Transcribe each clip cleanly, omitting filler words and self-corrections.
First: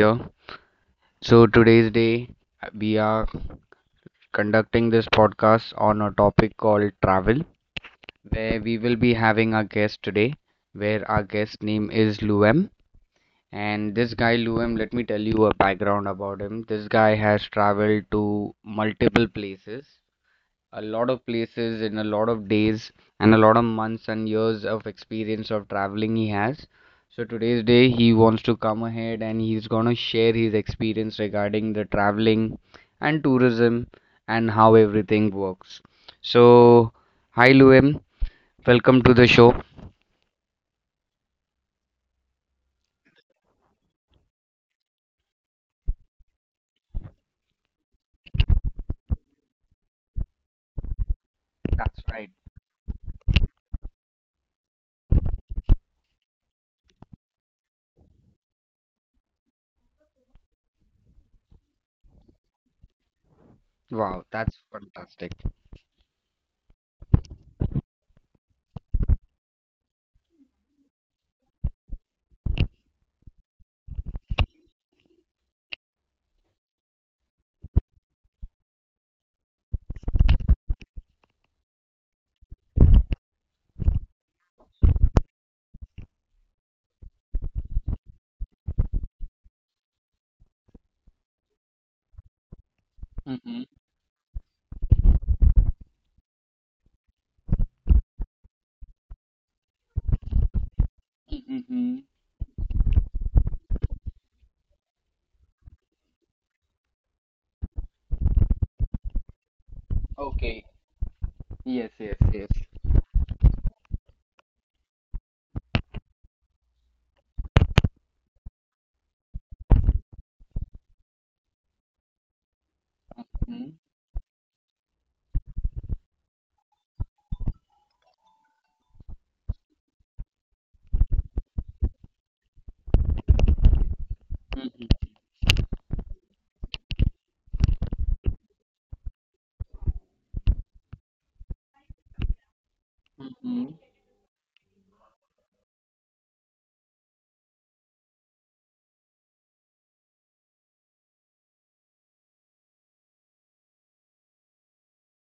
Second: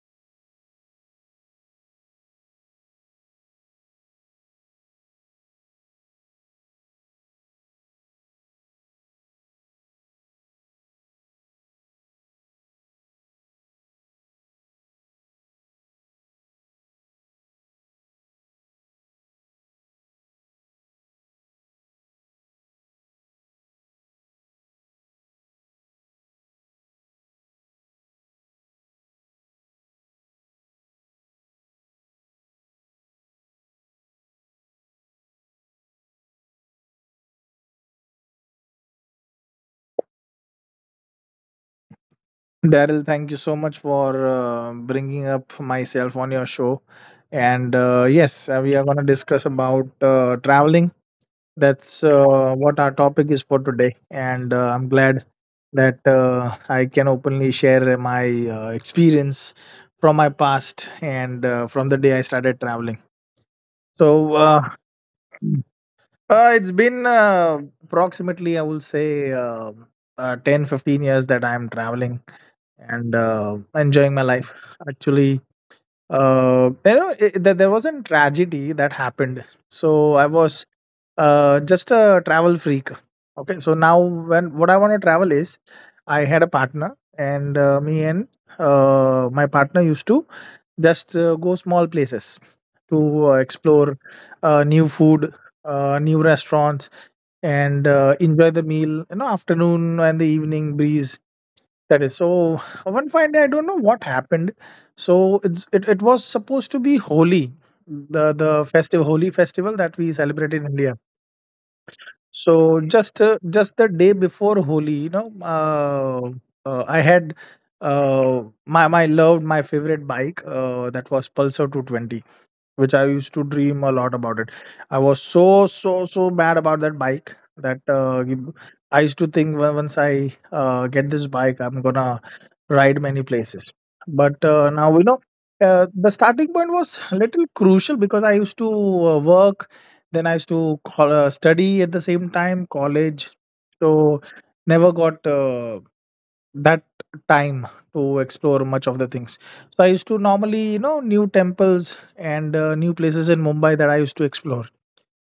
here. So today's day we are conducting this podcast on a topic called travel, where we will be having our guest today, where our guest name is Luem. And this guy Luem, let me tell you a background about him. This guy has traveled to multiple places, a lot of places, in a lot of days and a lot of months and years of experience of traveling he has. So today's day he wants to come ahead and he's gonna share his experience regarding the traveling and tourism and how everything works. So hi Luem, welcome to the show. Daryl, thank you so much for bringing up myself on your show. And yes, we are going to discuss about traveling. That's That's right. What our topic is for today. And I'm glad that I can openly share my experience from my past and from the day I started traveling. Wow, So that's uh, fantastic. uh, it's been approximately, I will say, 10 15 years that I'm traveling and enjoying my life. Actually, there wasn't tragedy that happened. So I was just a travel freak. Okay, so now when what I want to travel is, I had a partner, and me and my partner used to just go small places to Mm-hmm, explore new food, new restaurants, and enjoy the meal. You know, afternoon and the evening breeze, mm-hmm. that is so. One fine day, I don't know what happened. So it was supposed to be Holi, the festival, Holi festival, that we celebrate Okay. in India. Yes, yes, yes. So just the day before Holi, you know, I had my favorite bike, that was Pulsar 220, which I used to Mm-hmm, dream a lot about it. I was so bad about that bike that I used to think, "Well, once I get this bike, I'm gonna ride many places." But now mm-hmm, the starting point was little crucial because I used to work, then I used to call, study at the same time, college. mm-hmm. So never got that time to explore much of the things. So I used to normally, you know, new temples and new places in Mumbai that I used to explore,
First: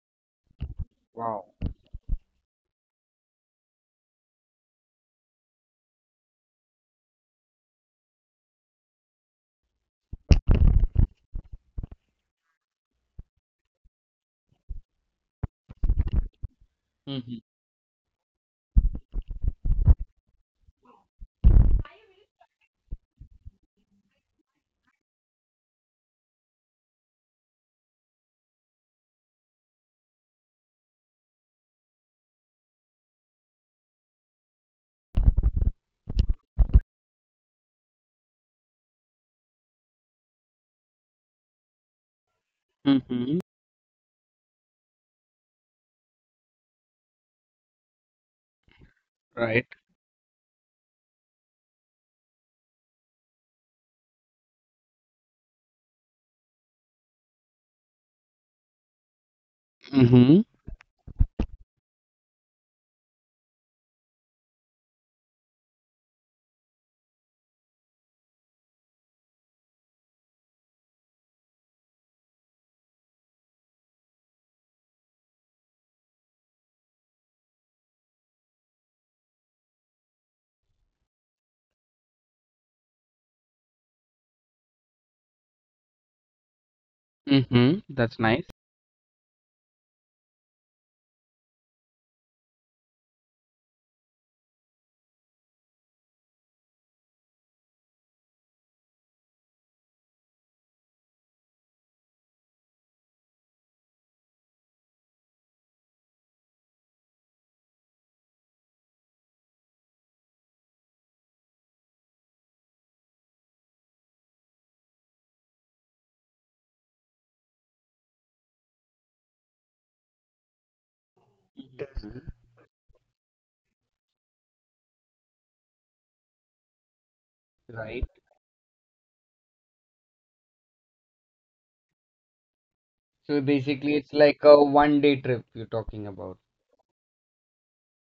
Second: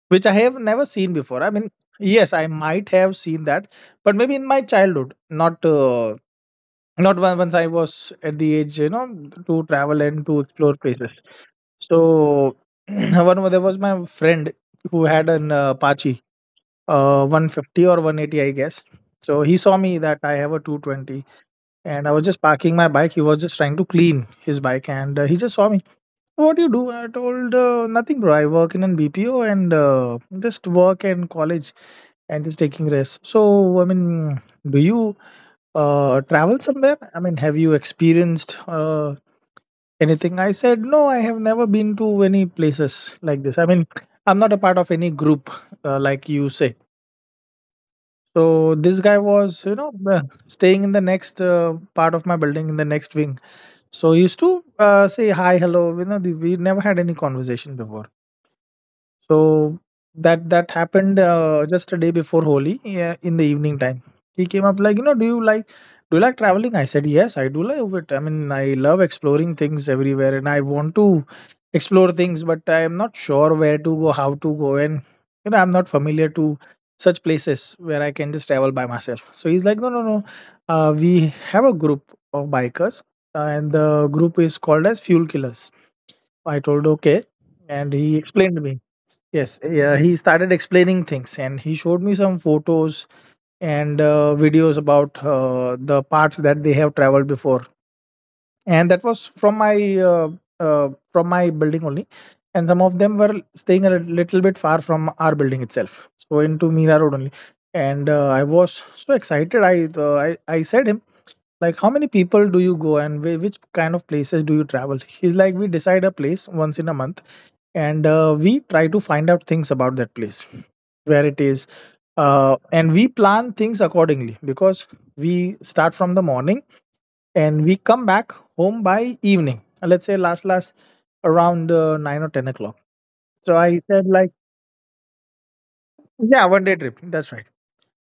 which I have never seen before. Wow. I mean, yes, I might have seen that, but maybe in my childhood, not once I was at the age, you know, to travel and to explore places. So one there was my friend who had an Apache, Mm-hmm, 150 or 180, I guess. So he saw me that I have a 220, and I was just parking my bike. He was just trying to clean his bike, and he just saw me. What do you do? I told, nothing, bro. I work in an BPO and just work and college and just taking rest. So I mean, do you travel somewhere? I mean, have you experienced anything? I said no. I have never been to any places mm-hmm. like this. I mean, I'm not a part of any group, like you say. So this guy was, Right. you know, staying in the next part of my building, in the next wing. So used to say hi, hello. You know, we never had any conversation before. So Mhm. that happened just a day before Holi, yeah, in the evening time. He came up like, you know, do you like traveling? I said, yes, I do love it. I mean, I love exploring things everywhere, and I want to explore things, but I am not sure where to go, how to go, and, you know, I'm not familiar to such places where I can just travel by myself. So he's like, no, no, no. We have a group of bikers, and the group is called as Fuel Killers. I told, okay, Mm-hmm. and he That's nice. explained me. Yes, yeah, he started explaining things, and he showed me some photos and videos about the parts that they have traveled before. And that was from my building only. And some of them were staying a little bit far from our building itself. So into Mira Road only. And I was so excited. I said, like, how many people do you go, and which kind of places do you travel? He's like, we decide a place once in a month, and we try to find out things about that place, where it is, and we plan things accordingly, because we start from the morning and we come Right. back home by evening, let's say last around 9 or 10 o'clock. So So I basically, said, it's like, like a one day trip you're talking about. yeah, one day trip, that's right.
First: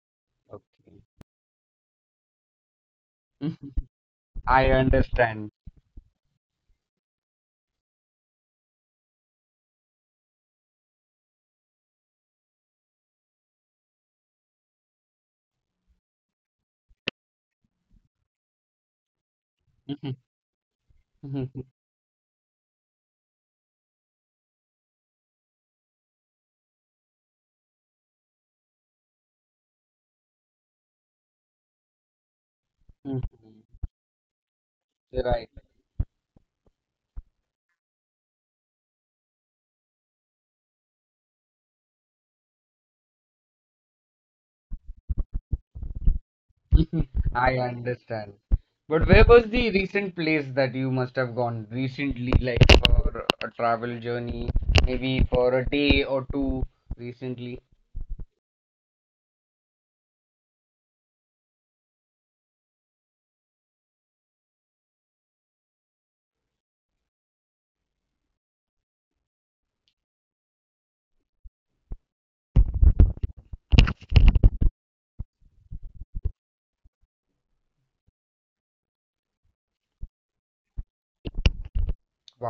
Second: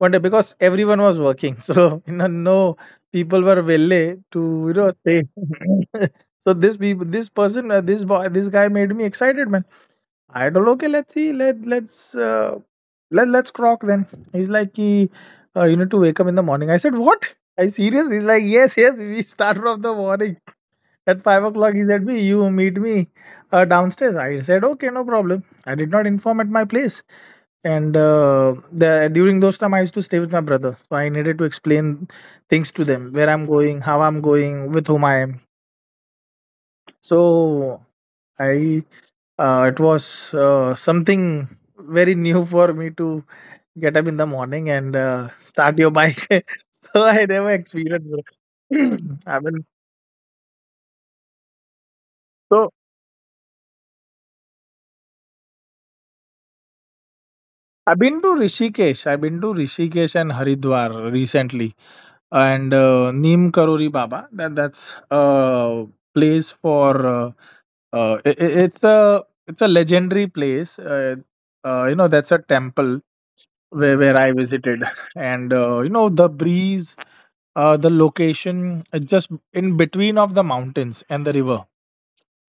One day, because Okay. everyone was working, so you know, no people were Mhm. willing to, I say. understand. So this people, this person, this boy, this guy made me excited, man. I don't know. Okay, let's see. Let's crock then. He's like, you need to wake up in the morning. I said, what? Are you serious? He's like, yes, yes. We start from the Mhm. morning. At five Mhm. o'clock, he said me, "You meet me downstairs." I said, "Okay, no problem." I did not inform at my place, and during those time, I used to stay with my brother, so I needed to explain things to them, Mhm. where I'm going, how I'm going, with whom I am. Right. So I, it was something very new for me to get up in the morning and start your bike. Mhm. So I never I understand. experienced. But where I was mean, the recent place that you must have gone recently, like so for a travel journey, maybe for a day or two recently? I've been to Rishikesh. I've been to Rishikesh and Haridwar recently, and Neem Karori Baba. That's a place for it's a legendary place. You know, that's a temple where I visited, and you know, the breeze, the location, just in between of the mountains and the river.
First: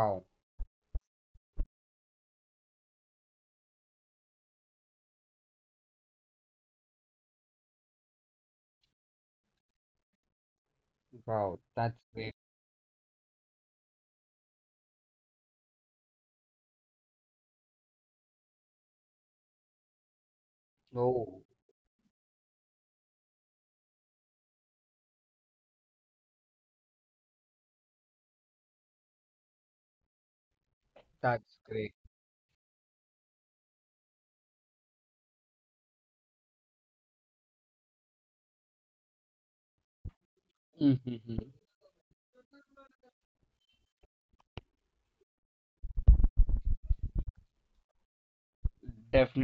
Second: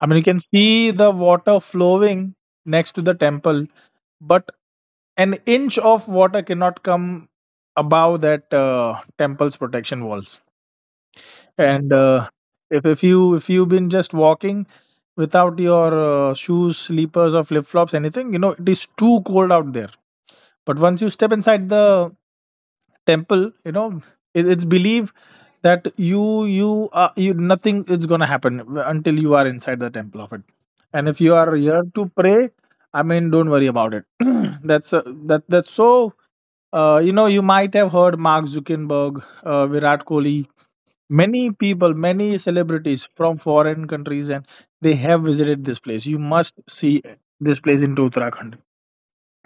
I mean, you can see the water flowing next to the temple, but an inch of water cannot come above that temple's protection walls. Wow. And That's great. If you've been just walking without your shoes, slippers, or flip flops, anything, you know it is too cold out there. But once you step Oh, inside the temple, you know it's believed that you are you nothing is gonna happen until you are inside the temple of it. And if you are that's here great. to pray, I mean, don't worry about it. That's so, you know, you might have heard Mark Zuckerberg, Virat Kohli, many people, many celebrities from foreign countries, and they have visited this place. You must see this place in Uttarakhand.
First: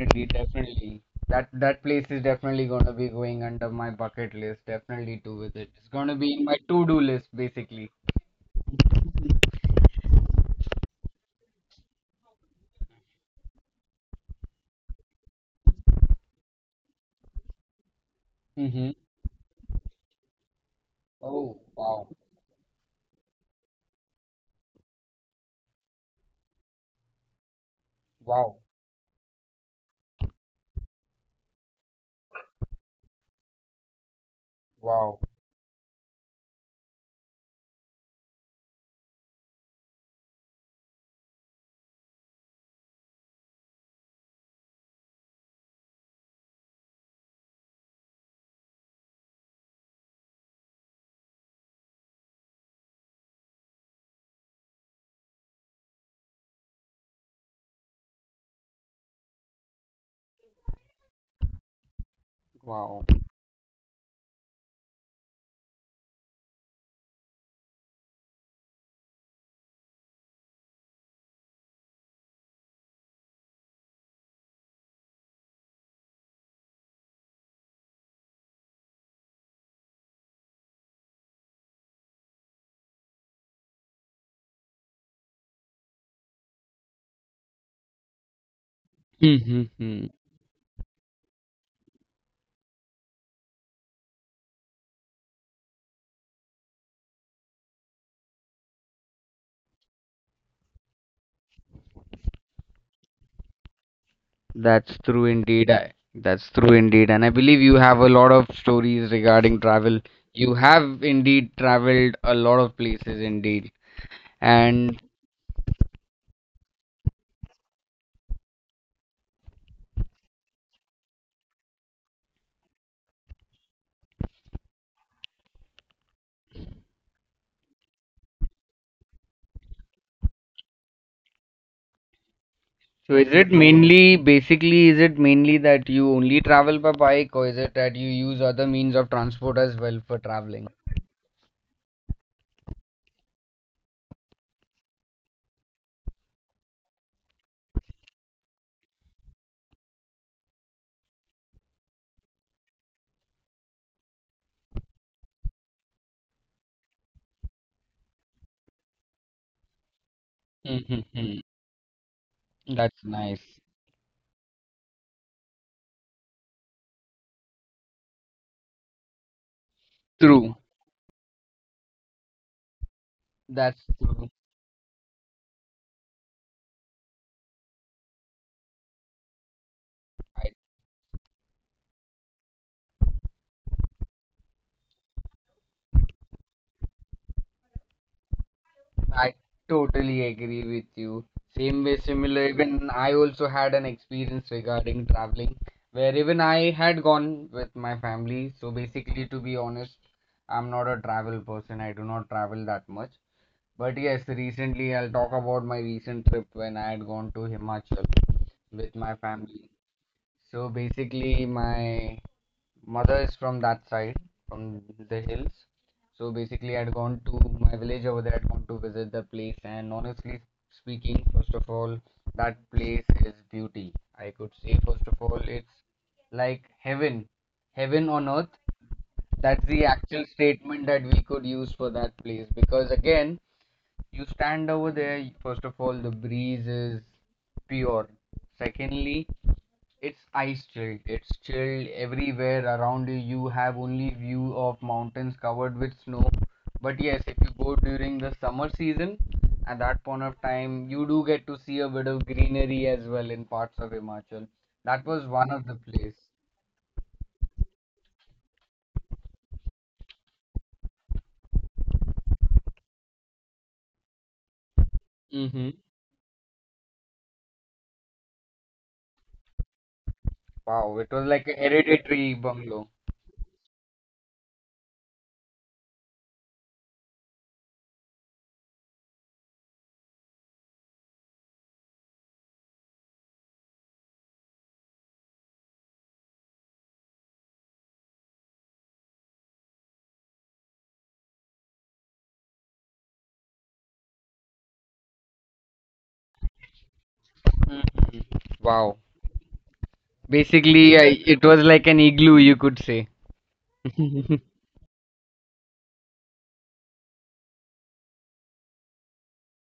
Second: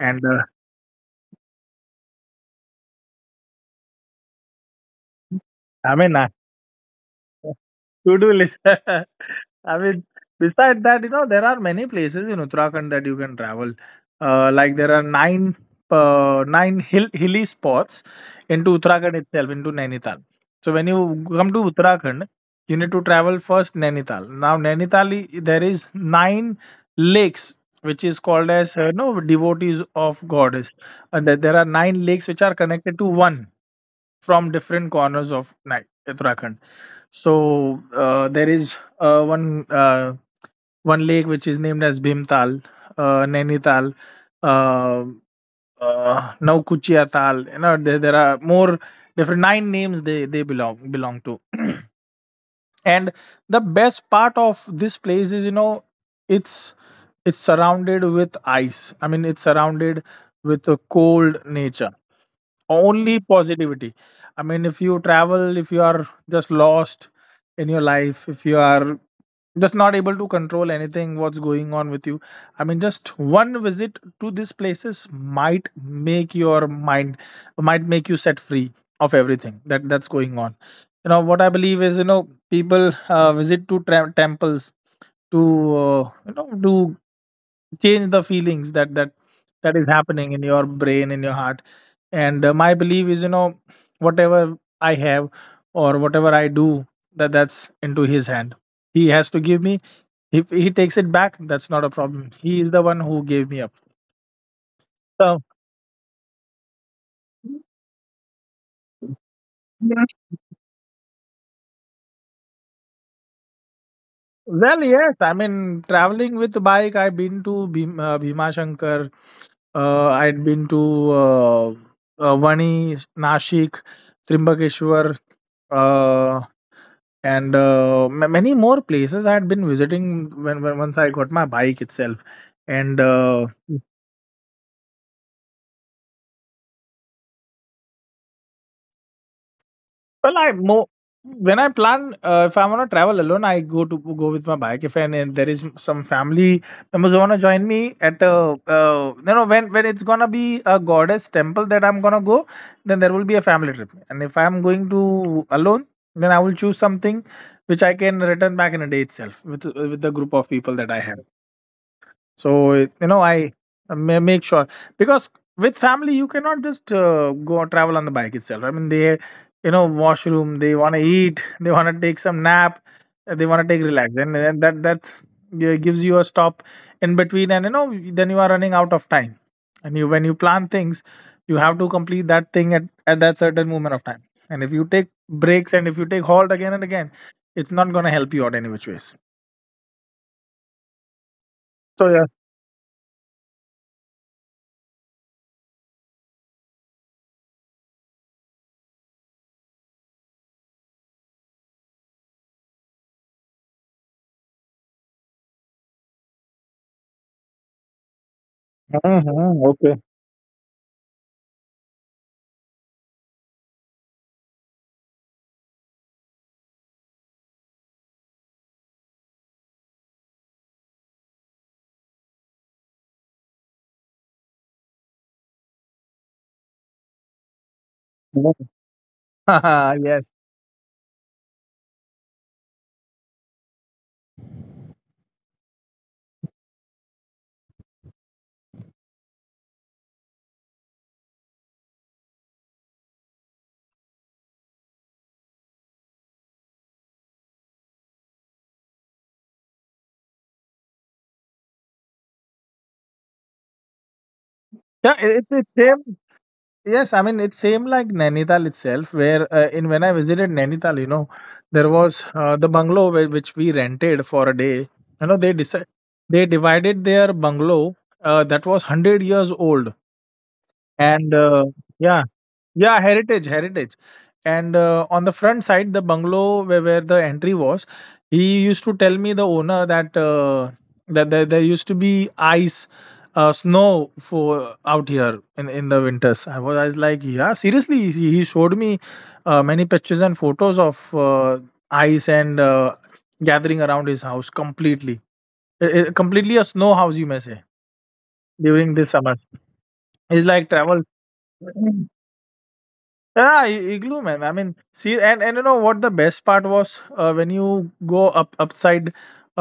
And definitely. That place is definitely gonna be going under my bucket list. Definitely to visit. It's I mean, gonna be in my to-do list basically. to-do list. I mean, besides that, you know, there are many places in Uttarakhand that you can travel. Like, there are nine hilly spots into Mm-hmm. Uttarakhand itself, into Nainital. So when you come Oh, to wow. Uttarakhand, you need to travel first Nainital. Now Nainital, there is nine lakes which is called Wow. as, you know, devotees of goddess. And there are nine lakes which are connected to one from different Wow. corners of Uttarakhand. So there is one lake which is named as Bhimtal, Nainital, uh, Naukuchia Tal. You know there are more different nine names they belong to, and the best part of this place is, you know, it's it's surrounded with ice. I mean, it's surrounded with a cold nature, Wow. only positivity. I mean, if you travel, if you are just lost in your life, if you are just not able to control anything, what's going on with you, I mean, just one visit to these places might make your mind, might make you set free of everything that's going on. You know what I believe is, you know, people visit to temples to, you know, to change the feelings that is Mm-hmm. happening in your brain, in your heart. And my belief is, you know, whatever I have or whatever I do, that's into his hand. He has to give me. If he takes it back, that's not a problem. He is the one who gave me up. That's true So indeed. That's true indeed. And I believe you have a lot of stories regarding travel. yes. You have indeed traveled a lot of places indeed. Well, And yes, I mean, traveling with bike, I've been to Bhima Shankar, I'd been to uh, Vani Nashik, Trimbakeshwar, uh, and many more places I had been visiting when, once I got my bike itself. And so is it mainly, basically, is it mainly that you only travel by bike or is it that you use other means of transport as well for well, I traveling? more when I plan, if I want to travel alone, I go to go with my bike. If And there is some family members who want to join me at, you know, when it's gonna be a goddess temple that I'm gonna go, then there will be a family trip. And if I'm going to alone, then I will choose something which I can return back in a day itself with the group of people that I have. Mm-hmm. So it- That's you know, I nice. Make sure because with family you cannot just go and travel on the bike itself. I mean, they, True. washroom, they want to eat, they want to take some nap, they want to That's take relax, true. and that's yeah, gives you a stop in between, and then you are running out of time. When you I, plan things, you have to complete that thing at that certain moment of time. And if you take breaks and if you take halt again and again, it's not going to help you out any which ways. I totally agree with you. Same way, So yeah. similar. Even I also had an experience regarding traveling where even I had gone with my family. So basically, to be honest, I'm not a travel person. I do not travel that much. But yes, recently I'll talk about my recent trip when I had gone to Himachal with my Hmm, family. okay. So basically, my mother is from that side, from the hills. So basically, I'd gone to my village over there, I'd gone to visit the place. And honestly speaking, first of all, that place is beauty. I could say, first of all, it's like heaven, heaven on earth. That's the Yes. actual statement that we could use for that place. Because again, you stand over there, first of all, the breeze is pure. Secondly, it's ice chilled. It's chilled everywhere around you. You have only view of mountains covered with snow. But yes, if you go during the summer season, at that point of time, you do get to see a bit of greenery as well in parts of Himachal. That Yeah, was i- one it's of the it's same. place. Yes, I mean it's same like Nainital itself, where in when I visited Nainital, there was the bungalow which we rented for a day. You know, Mm-hmm. They divided their bungalow that was 100 years old, Wow, it was and like a yeah. hereditary bungalow. Yeah, heritage, heritage. And on the front side, the bungalow where the entry was, he used to tell me the owner that that there used to be ice, snow for out here in the winters. I was like, yeah, seriously. He showed me many pictures and photos of ice and gathering around his house completely. Completely a snow house, you may say, Mhm. Wow. during this summer. It's like Basically, travel. It was like an igloo, you could say. Yeah, igloo, man. I mean, see, and you know what the best part was, when you go up upside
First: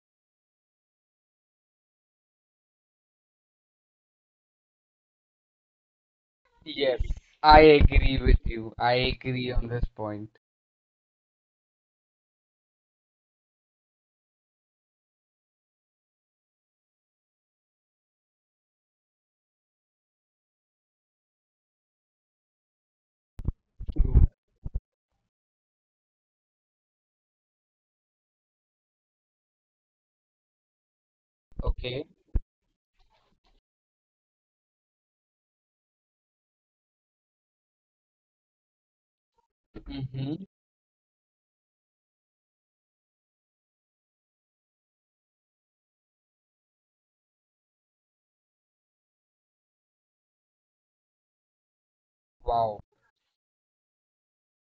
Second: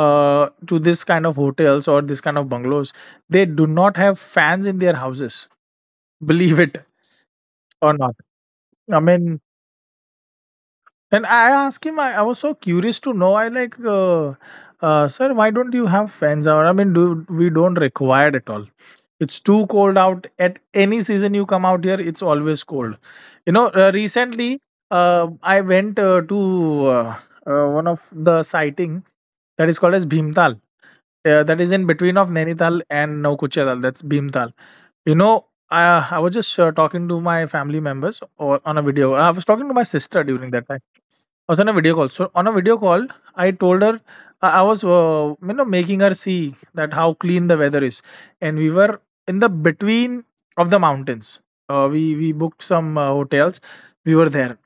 to this kind of hotels or this kind of bungalows, they do not have fans in their houses. Believe it Yes, I or not. agree with you. I I mean, agree on this point. and I asked him, I was so curious to know. I like, sir, why don't you have fans out? I mean, do we don't require it at all. It's too cold out. At any season you come out here, it's always cold. You know, recently I went to one of the sighting that is called as Bhimtal. That is in Okay. between of Nainital and Naukuchadal. That's Bhimtal. You know, I was just talking to my family members or, on a video. I was talking to my sister Mm-hmm. during that time I was on a video call. So on a video call, I told her I was making her see that how clean the weather is, and we were in the between of the mountains. We booked Wow. some hotels. We were there.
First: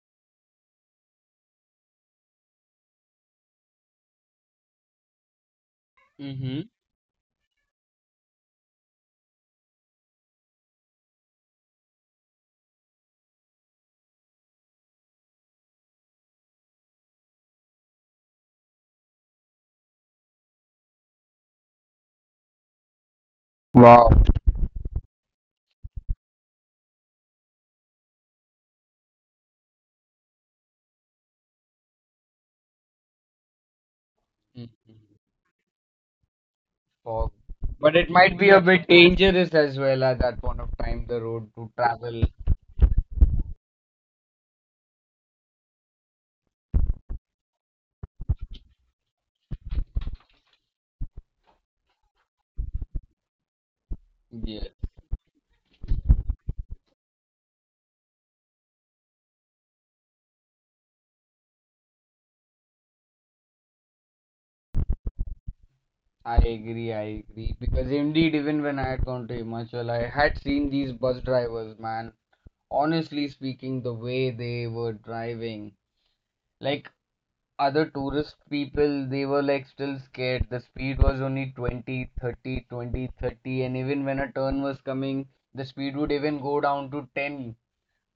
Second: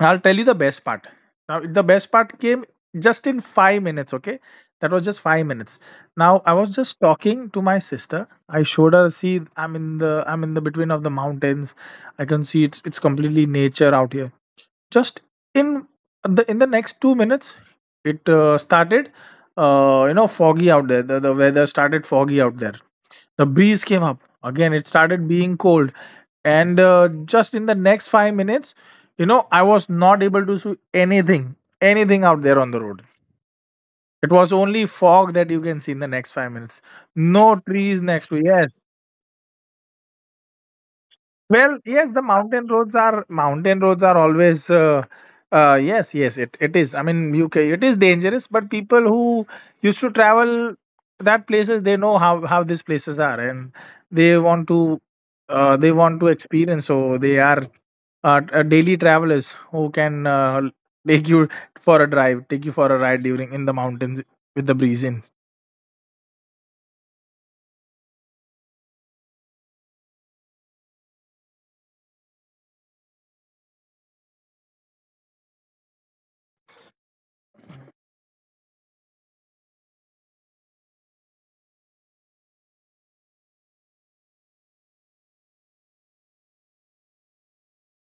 I'll tell you the best part. Now the best part came just in 5 minutes. Okay, that was just 5 minutes. Now I Mm-hmm. was just talking to my sister. I showed her. See, I'm in the between of the mountains. I can see it's completely nature out here just in in the next 2 minutes. It started foggy out there, the weather started foggy out there, the breeze came Wow. up again, it started being cold, and just in the next 5 minutes, I was not able to see anything, anything out there on the road. It was only Mm-hmm. fog that you can see in the next 5 minutes. Fog. No But trees it next might to. be a Yes. bit dangerous as well at that point of time, the road to Well, yes, the travel. Mountain roads are always yes, yes, it is. I mean, UK, it is dangerous, but people who used to travel that places, they know how these places are, and they want Yes, to they want to experience. So they are daily travelers who can take you for a drive, take you for a ride during in the mountains with the breeze in. I agree. I agree. Because indeed, even when I had gone to Himachal, I had seen these bus drivers, man. Honestly speaking, the way they were driving, like other tourist people, they were like still scared. The speed was only 20, 30, 20, 30, and even when a turn was coming, the speed would even go down to 10.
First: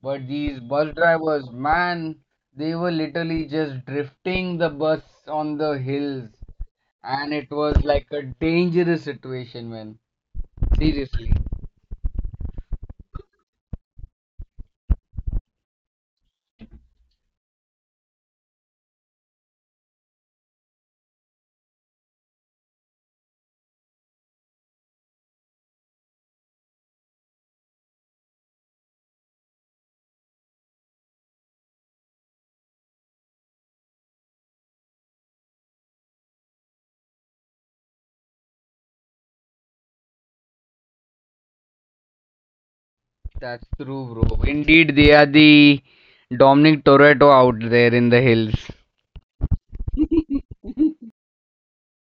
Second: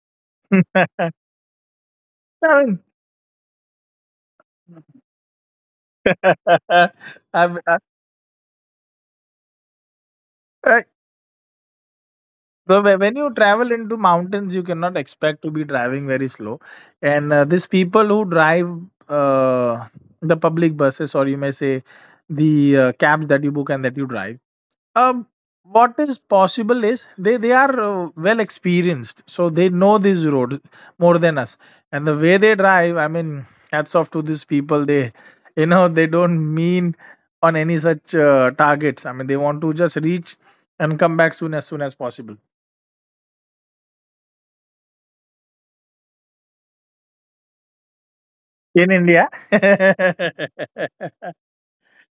But these bus I drivers, man, they mean, were literally just drifting the bus on the hills, and it I've- was like a dangerous situation, man. uh, Seriously, So when you travel into mountains, you cannot expect to be driving very slow. And these people who drive uh, the public buses, or you may say the cabs that you book and that you drive, um, what is possible is they are well experienced, so they know these roads more than us. And the way they drive, I mean, hats off to these people. They don't mean on any such targets. I mean, they want to just reach and come back soon as possible that's true, bro. Indeed, they are the Dominic Toretto out there in the hills. in India.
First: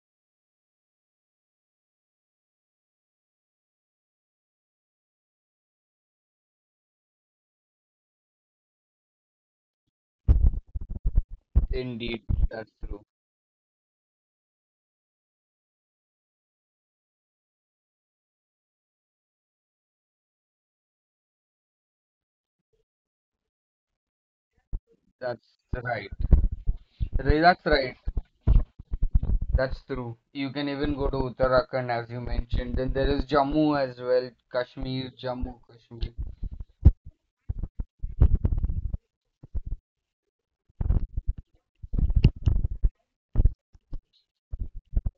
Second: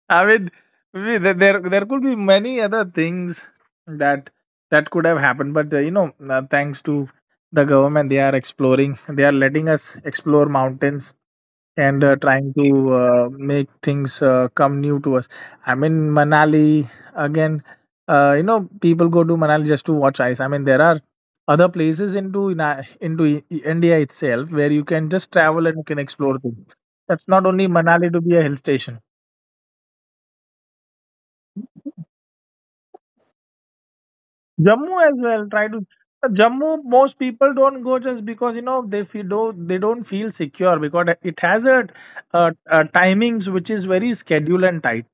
I mean, there could be many other things that that could have happened, but thanks to the government, they are exploring. They are letting us explore mountains and Indeed, trying to that's true. Make things come new to us. I mean, Manali again. People go to Manali just to watch ice. I mean, there are other places into India itself where you can just That's travel and you can right. explore things. That's not That's only right. Manali to be a hill station. That's true. You can even go to Uttarakhand as you mentioned. Then there is Jammu as well, Jammu Kashmir, as well. Jammu, Try to Kashmir. Jammu. Most people don't go just because you know they feel don't they don't feel secure because it has a timings which is very scheduled and tight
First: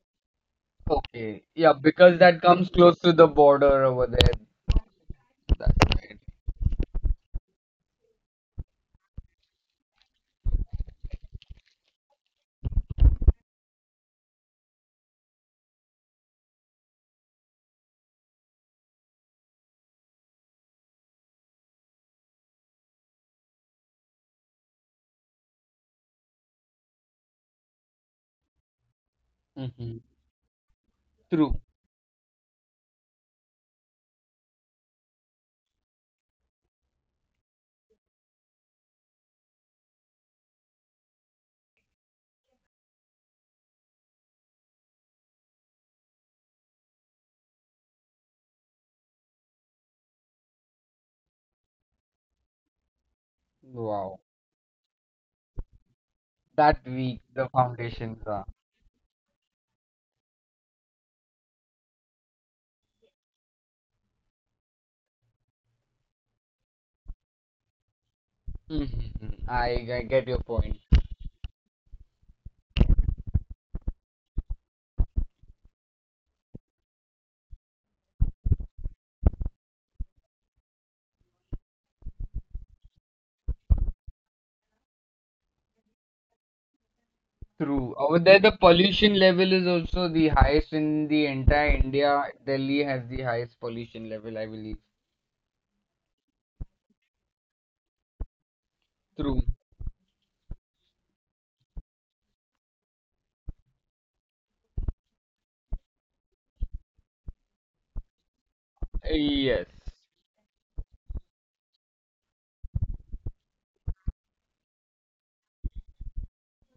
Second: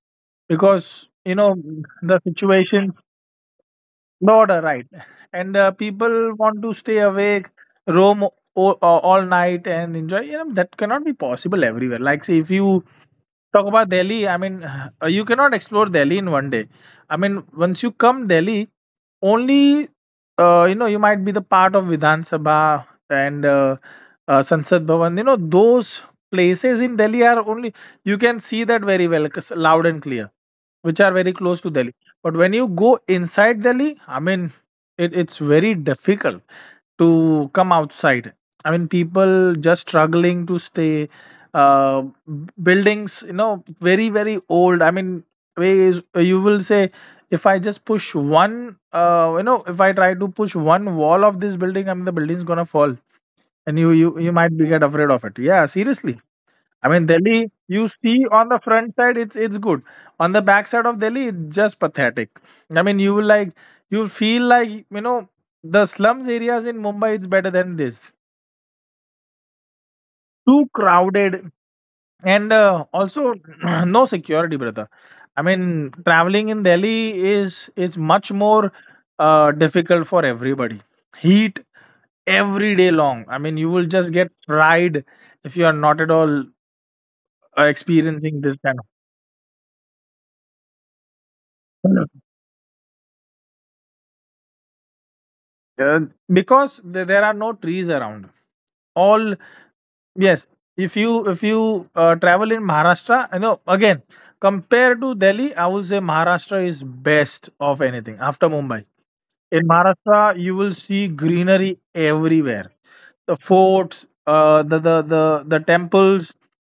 because you Okay. know Yeah, because the that comes close situations to the border over there. not are right, and That's right. people want to stay awake, roam all night, and enjoy. You know that cannot be possible everywhere. Like, say if you talk about Delhi, I mean, you cannot explore Delhi in one day. I mean, once you come Delhi, only you might be the part of Vidhan Sabha and Sansad Bhavan. You know, those places in Delhi are only, you can see that very well 'cause loud Mm-hmm. and clear, which are very True. close to Delhi. But when you go inside Delhi, I mean, it's very difficult to come outside. I mean, people just struggling to stay. Uh, Buildings, you know, very very old. I mean, ways you will say, if I just push one, you know, if I try to push one wall of this building, I mean, the building's gonna fall, and you you Wow. you might be get afraid of it. Yeah, seriously. That I mean, weak the Delhi, you see foundations are. on the front side, it's good. On the back side of Delhi, it's just pathetic. I mean, you feel like the slums areas in Mumbai. It's better than this. hmm I, I get your Too point. crowded, and also no security, brother. I mean, traveling in Delhi is much more difficult for everybody. Heat every day long. I mean, you will just get fried if you are not at all True. Over experiencing there, the this kind pollution level is also the highest in the entire of. India. Delhi has the highest pollution level, I believe. Uh, because there are no trees around, all. True. Yes, if you travel in Maharashtra, you know, again compared to Delhi, I will say Maharashtra is best of anything after Mumbai. In Yes. Maharashtra you will see greenery everywhere, the forts, the temples,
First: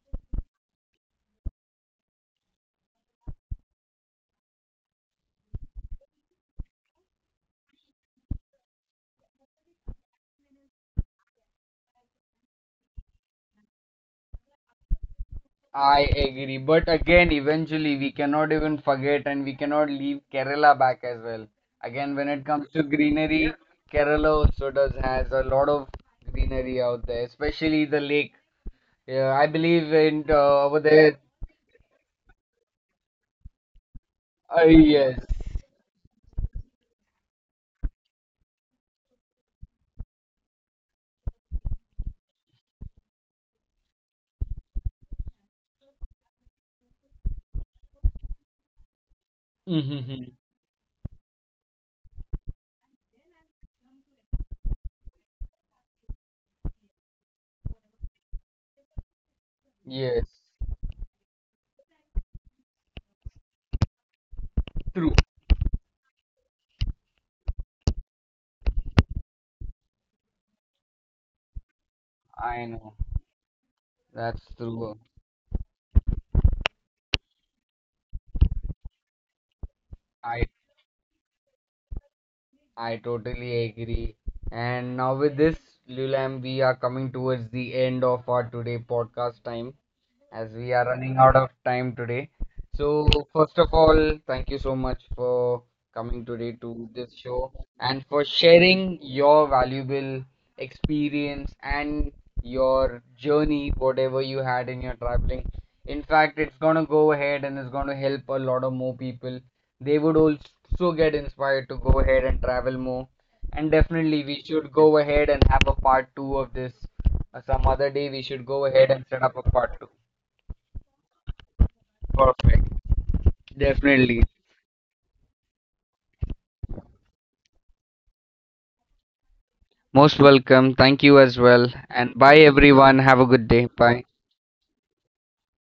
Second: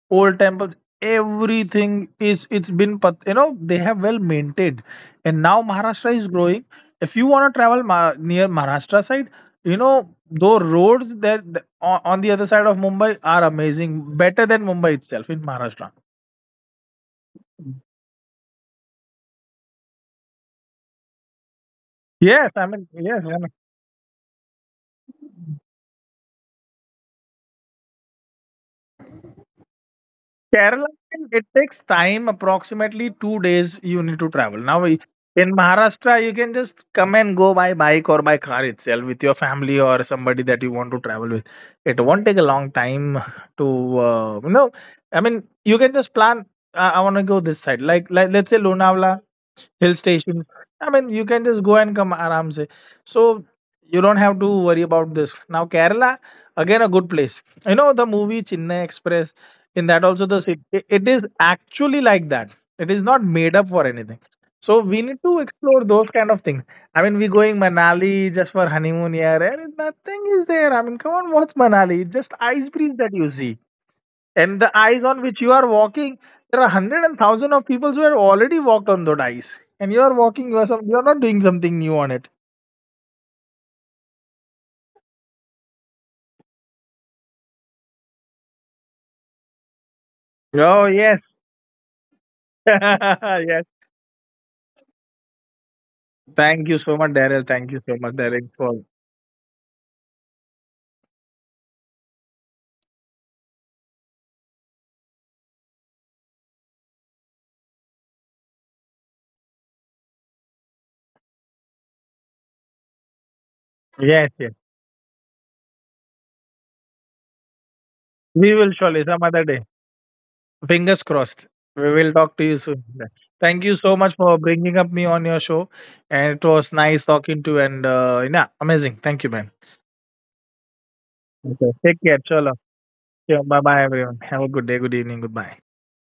old temples, everything is it's been pat- you know they have well maintained, and now Maharashtra is growing. If you want to travel near Maharashtra side, you know, the roads that on the other side of Mumbai are amazing, better than Mumbai itself in Maharashtra. I agree. But again, eventually, we cannot even forget and we cannot leave Kerala back as well. Again, when it Yes, I comes to mean, yes, greenery, yeah, Kerala also does has a lot of greenery out there, especially the lake. Yeah, I believe in Kerala, over there. it takes time, approximately 2 days you need to travel. Now, Yes. in Maharashtra, you can just come and go by bike or by car itself with your family or somebody that you want to travel with. It won't take a long time to, uh, you know, I mean, you can just plan. I want to go this side. Let's say Lonavala, hill Mm-hmm. station. I mean, you can just go and come aram se. So you don't have to worry about this. Now Kerala, again a good place. You know the movie Chennai Express. In that also Yes. the city, it is actually like that. It is not made up for anything. So we need True. to explore those kind of things. I mean, we're going Manali just for honeymoon here, and nothing is there. I mean, come on, what's Manali? Just ice I breeze know. that you see. That's And the ice true. on which you are walking, there are hundred and thousand of people who have already walked on that ice. And you are walking, I. You are not doing something new on it. I totally agree. And now with this, Lulam, we are coming towards the end of our today podcast time as we Oh, are running yes. out of time today. So first Yes. of all, thank you so much for coming today Thank you to so much, this Daryl. show Thank you so and much, for Daryl. For. sharing your valuable experience and your journey, whatever you had in your traveling. In fact, it's gonna go ahead and it's gonna help a lot of more people they would also get inspired to go ahead and travel more. And definitely, Yes, we yes. should go ahead and have a part two of this. Some other day, we We should will go ahead surely and some set other up a day. part two. Fingers crossed. We will talk to you Perfect. soon. Thank you so much Definitely. for bringing up me on your show. And it was nice talking to you. And yeah, amazing. Thank you, man. Most welcome. Thank you as Okay. well. Take care. And bye, Chalo. everyone. Have a good Bye day. bye, Bye. everyone. Have a good day, good evening, goodbye.